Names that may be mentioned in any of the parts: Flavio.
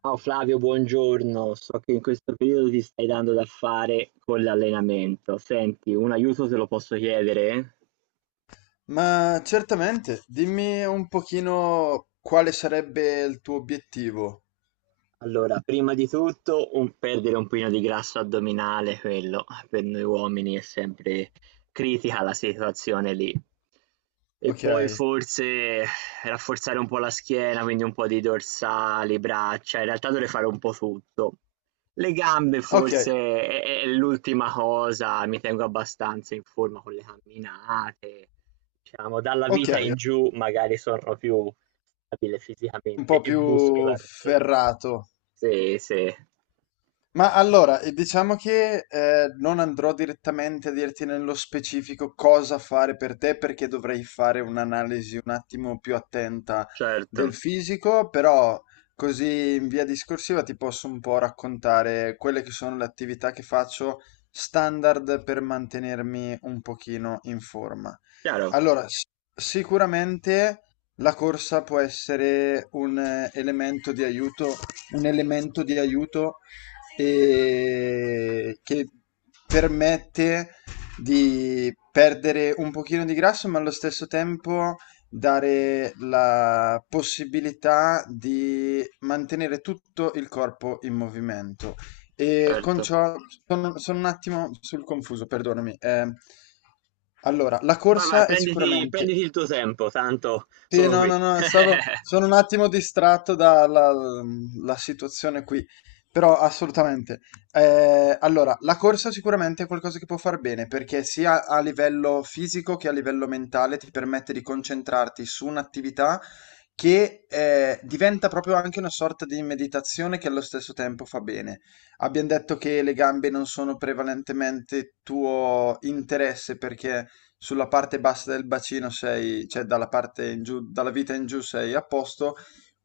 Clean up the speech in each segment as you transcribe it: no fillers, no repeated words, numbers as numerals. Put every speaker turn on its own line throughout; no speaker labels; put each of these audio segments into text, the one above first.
Ciao Flavio, buongiorno. So che in questo periodo ti stai dando da fare con l'allenamento. Senti, un aiuto te lo posso chiedere?
Ma certamente, dimmi un pochino quale sarebbe il tuo obiettivo.
Allora, prima di tutto un perdere un pochino di grasso addominale, quello per noi uomini è sempre critica la situazione lì. E
Ok,
poi forse rafforzare un po' la schiena, quindi un po' di dorsali, braccia, in realtà dovrei fare un po' tutto. Le gambe
ok,
forse è l'ultima cosa, mi tengo abbastanza in forma con le camminate, diciamo, dalla
ok,
vita in giù magari sono più abile
un
fisicamente
po'
e
più
muscolarmente.
ferrato.
Sì, sì,
Ma allora, diciamo che non andrò direttamente a dirti nello specifico cosa fare per te, perché dovrei fare un'analisi un attimo più attenta del
certo,
fisico, però così in via discorsiva ti posso un po' raccontare quelle che sono le attività che faccio standard per mantenermi un pochino in forma.
chiaro,
Allora, sicuramente la corsa può essere un elemento di aiuto, un elemento di aiuto che permette di perdere un pochino di grasso, ma allo stesso tempo dare la possibilità di mantenere tutto il corpo in movimento. E con
certo.
ciò sono un attimo sul confuso, perdonami. Allora, la
Vai, vai,
corsa è
prenditi,
sicuramente
prenditi il tuo tempo, tanto
sì,
sono
no,
qui.
no, no, stavo, sono un attimo distratto dalla la situazione qui, però assolutamente. Allora, la corsa sicuramente è qualcosa che può far bene, perché sia a livello fisico che a livello mentale ti permette di concentrarti su un'attività che diventa proprio anche una sorta di meditazione che allo stesso tempo fa bene. Abbiamo detto che le gambe non sono prevalentemente tuo interesse perché sulla parte bassa del bacino sei, cioè dalla parte in giù, dalla vita in giù sei a posto,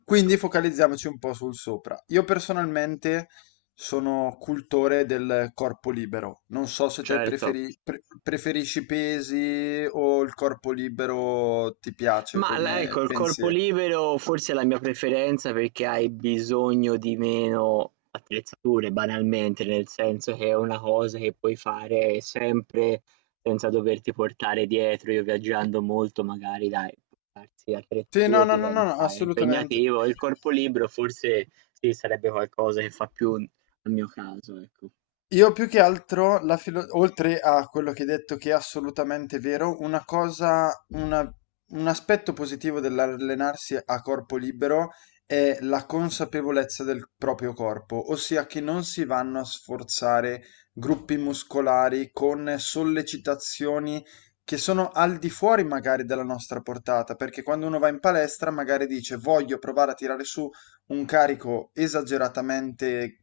quindi focalizziamoci un po' sul sopra. Io personalmente sono cultore del corpo libero, non so se te
Certo.
preferisci i pesi o il corpo libero ti piace
Ma la
come
ecco, il corpo
pensiero.
libero forse è la mia preferenza perché hai bisogno di meno attrezzature banalmente, nel senso che è una cosa che puoi fare sempre senza doverti portare dietro. Io viaggiando molto magari dai, portarsi
Sì, no,
attrezzature
no, no, no, no,
diventa
assolutamente.
impegnativo. Il corpo libero forse sì, sarebbe qualcosa che fa più al mio caso, ecco.
Io più che altro, oltre a quello che hai detto che è assolutamente vero, un aspetto positivo dell'allenarsi a corpo libero è la consapevolezza del proprio corpo, ossia che non si vanno a sforzare gruppi muscolari con sollecitazioni che sono al di fuori magari della nostra portata, perché quando uno va in palestra magari dice voglio provare a tirare su un carico esageratamente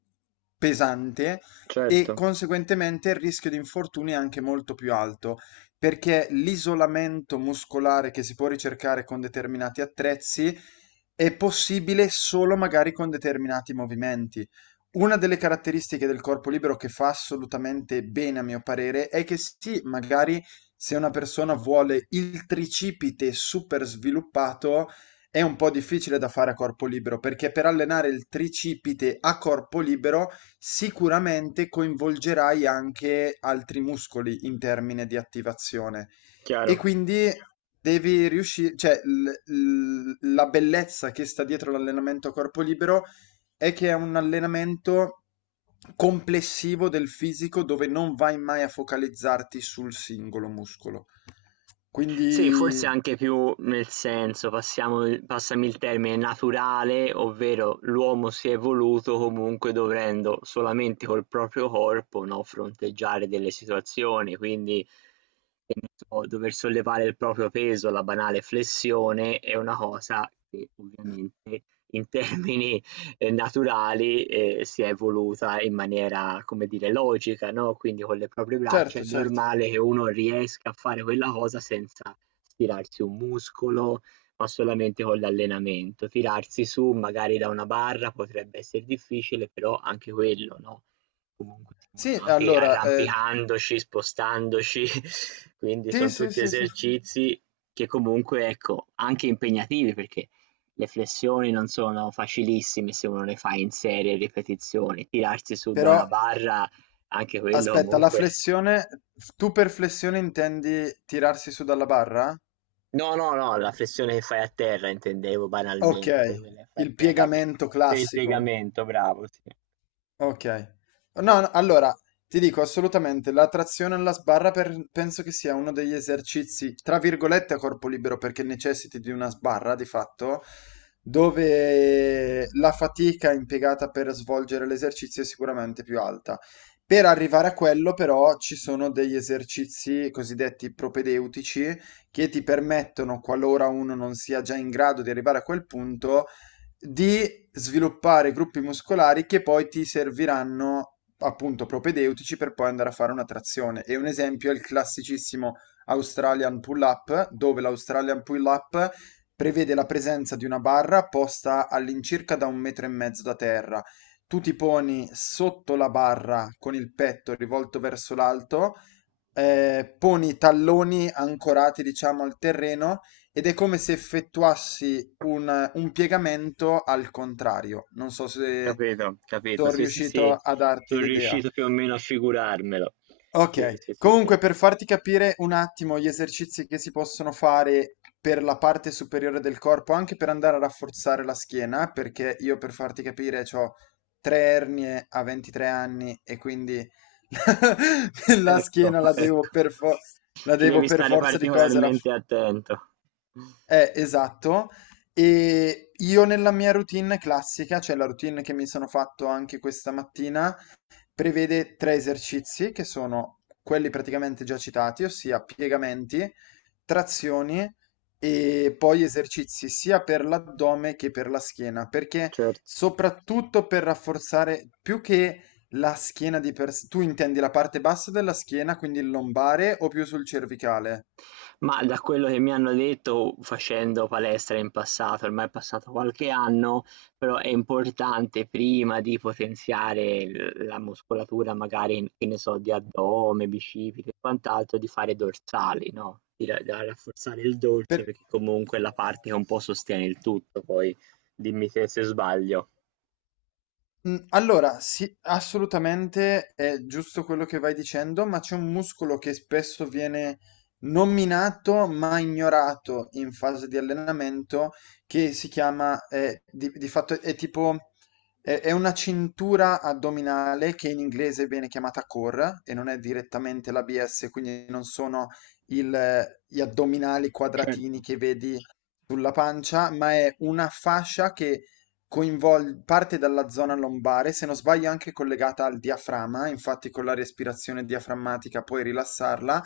pesante e
Certo,
conseguentemente il rischio di infortuni è anche molto più alto perché l'isolamento muscolare che si può ricercare con determinati attrezzi è possibile solo magari con determinati movimenti. Una delle caratteristiche del corpo libero che fa assolutamente bene, a mio parere, è che sì, magari se una persona vuole il tricipite super sviluppato, è un po' difficile da fare a corpo libero, perché per allenare il tricipite a corpo libero sicuramente coinvolgerai anche altri muscoli in termine di attivazione e
chiaro.
quindi devi riuscire, cioè la bellezza che sta dietro l'allenamento a corpo libero è che è un allenamento complessivo del fisico dove non vai mai a focalizzarti sul singolo muscolo.
Sì,
Quindi,
forse anche più nel senso, passiamo il passami il termine, naturale, ovvero l'uomo si è evoluto comunque dovendo solamente col proprio corpo, no, fronteggiare delle situazioni, quindi che ne so, dover sollevare il proprio peso, la banale flessione, è una cosa che ovviamente in termini naturali, si è evoluta in maniera, come dire, logica, no, quindi con le proprie braccia è
certo, certo.
normale che uno riesca a fare quella cosa senza stirarsi un muscolo, ma solamente con l'allenamento. Tirarsi su magari da una barra potrebbe esser difficile, però anche quello, no, comunque siamo
Sì,
nati
allora,
arrampicandoci, spostandoci, quindi
sì,
son
sì,
tutti
sì, sì.
esercizi che comunque, ecco, anche impegnativi perché le flessioni non sono facilissime se uno le fa in serie ripetizioni, tirarsi su da
Però
una barra anche quello
aspetta, la
comunque.
flessione, tu per flessione intendi tirarsi su dalla barra?
No, no, no, la flessione che fai a terra intendevo
Ok,
banalmente, quella che fai a
il
terra che
piegamento
sei il
classico.
piegamento, bravo, sì.
Ok. No, no, allora, ti dico assolutamente, la trazione alla sbarra penso che sia uno degli esercizi, tra virgolette, a corpo libero, perché necessiti di una sbarra, di fatto, dove la fatica impiegata per svolgere l'esercizio è sicuramente più alta. Per arrivare a quello, però, ci sono degli esercizi cosiddetti propedeutici che ti permettono, qualora uno non sia già in grado di arrivare a quel punto, di sviluppare gruppi muscolari che poi ti serviranno appunto propedeutici per poi andare a fare una trazione. E un esempio è il classicissimo Australian pull-up, dove l'Australian pull-up prevede la presenza di una barra posta all'incirca da un metro e mezzo da terra. Tu ti poni sotto la barra con il petto rivolto verso l'alto, poni i talloni ancorati, diciamo, al terreno ed è come se effettuassi un piegamento al contrario. Non so se
Capito, capito.
sono
Sì, sì,
riuscito
sì.
a darti
Sono
l'idea.
riuscito più o meno a figurarmelo. Sì, sì,
Ok,
sì, sì.
comunque per farti capire un attimo gli esercizi che si possono fare per la parte superiore del corpo, anche per andare a rafforzare la schiena, perché io per farti capire ho 3 ernie a 23 anni e quindi la
Ecco,
schiena
ecco.
la
Ci
devo
devi
per
stare
forza di cose
particolarmente attento.
eh, esatto. E io nella mia routine classica, cioè la routine che mi sono fatto anche questa mattina, prevede 3 esercizi che sono quelli praticamente già citati, ossia piegamenti, trazioni e poi esercizi sia per l'addome che per la schiena, perché
Certo.
soprattutto per rafforzare più che la schiena di per sé, tu intendi la parte bassa della schiena, quindi il lombare o più sul cervicale?
Ma da quello che mi hanno detto facendo palestra in passato, ormai è passato qualche anno, però è importante prima di potenziare la muscolatura magari, che ne so, di addome, bicipiti e quant'altro, di fare dorsali, no? Di da rafforzare il dorso
Per-
perché comunque è la parte che un po' sostiene il tutto, poi dimmi te se sbaglio.
Allora sì, assolutamente è giusto quello che vai dicendo, ma c'è un muscolo che spesso viene nominato, ma ignorato in fase di allenamento che si chiama, di fatto è tipo è una cintura addominale che in inglese viene chiamata core e non è direttamente l'ABS, quindi non sono il gli addominali quadratini
Certo.
che vedi sulla pancia, ma è una fascia che parte dalla zona lombare, se non sbaglio anche collegata al diaframma, infatti con la respirazione diaframmatica puoi rilassarla,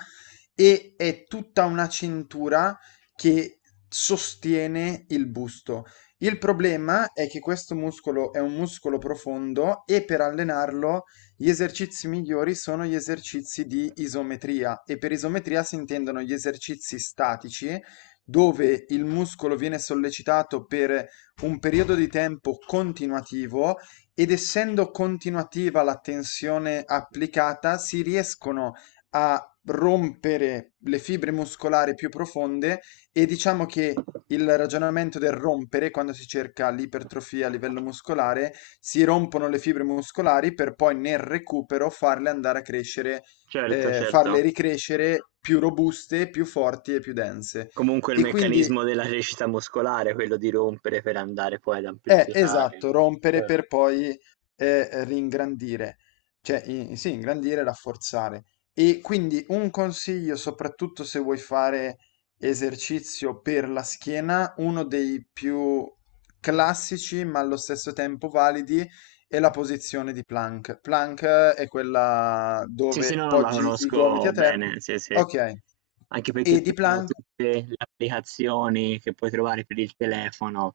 e è tutta una cintura che sostiene il busto. Il problema è che questo muscolo è un muscolo profondo e per allenarlo gli esercizi migliori sono gli esercizi di isometria e per isometria si intendono gli esercizi statici dove il muscolo viene sollecitato per un periodo di tempo continuativo ed essendo continuativa la tensione applicata, si riescono a rompere le fibre muscolari più profonde e diciamo che il ragionamento del rompere, quando si cerca l'ipertrofia a livello muscolare, si rompono le fibre muscolari per poi nel recupero farle andare a crescere,
Certo, certo.
farle ricrescere più robuste, più forti e più dense.
Comunque il
E quindi
meccanismo della crescita muscolare, quello di rompere per andare poi ad
eh,
amplificare,
esatto,
no?
rompere
Certo.
per poi ringrandire, sì, ingrandire, rafforzare. E quindi un consiglio, soprattutto se vuoi fare esercizio per la schiena, uno dei più classici ma allo stesso tempo validi è la posizione di plank. Plank è quella
Sì, sì,
dove
no, no, la
poggi i gomiti
conosco
a terra.
bene, sì, sì.
Ok.
Anche
E
perché
di
più o meno
plank?
tutte le applicazioni che puoi trovare per il telefono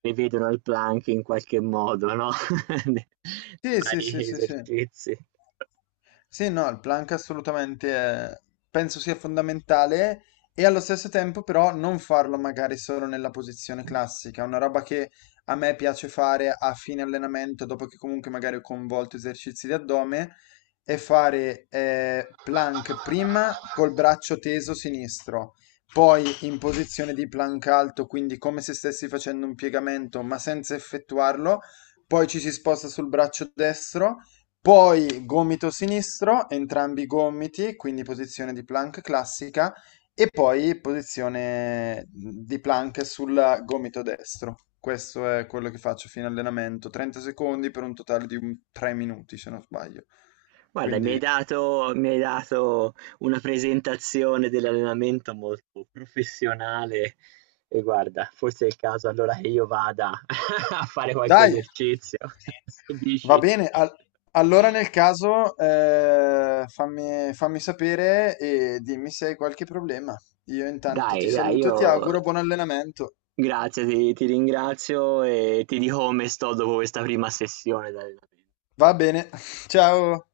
prevedono il plank in qualche modo, no? Di di
Sì, sì, sì,
vari
sì, sì.
esercizi.
Sì, no, il plank assolutamente eh, penso sia fondamentale e allo stesso tempo però non farlo magari solo nella posizione classica, una roba che a me piace fare a fine allenamento, dopo che comunque magari ho convolto esercizi di addome, è fare plank prima col braccio teso sinistro, poi in posizione di plank alto, quindi come se stessi facendo un piegamento ma senza effettuarlo, poi ci si sposta sul braccio destro poi gomito sinistro, entrambi i gomiti, quindi posizione di plank classica e poi posizione di plank sul gomito destro. Questo è quello che faccio fino all'allenamento, 30 secondi per un totale di 3 minuti se non sbaglio.
Guarda, mi hai
Quindi
dato, mi hai dato una presentazione dell'allenamento molto professionale e guarda, forse è il caso allora che io vada a fare qualche
dai,
esercizio. Che
va
dici?
bene. Allora nel caso fammi sapere e dimmi se hai qualche problema. Io intanto ti
Dai, dai,
saluto e ti
io
auguro buon allenamento.
grazie, ti ringrazio e ti dico come sto dopo questa prima sessione di allenamento.
Va bene, ciao!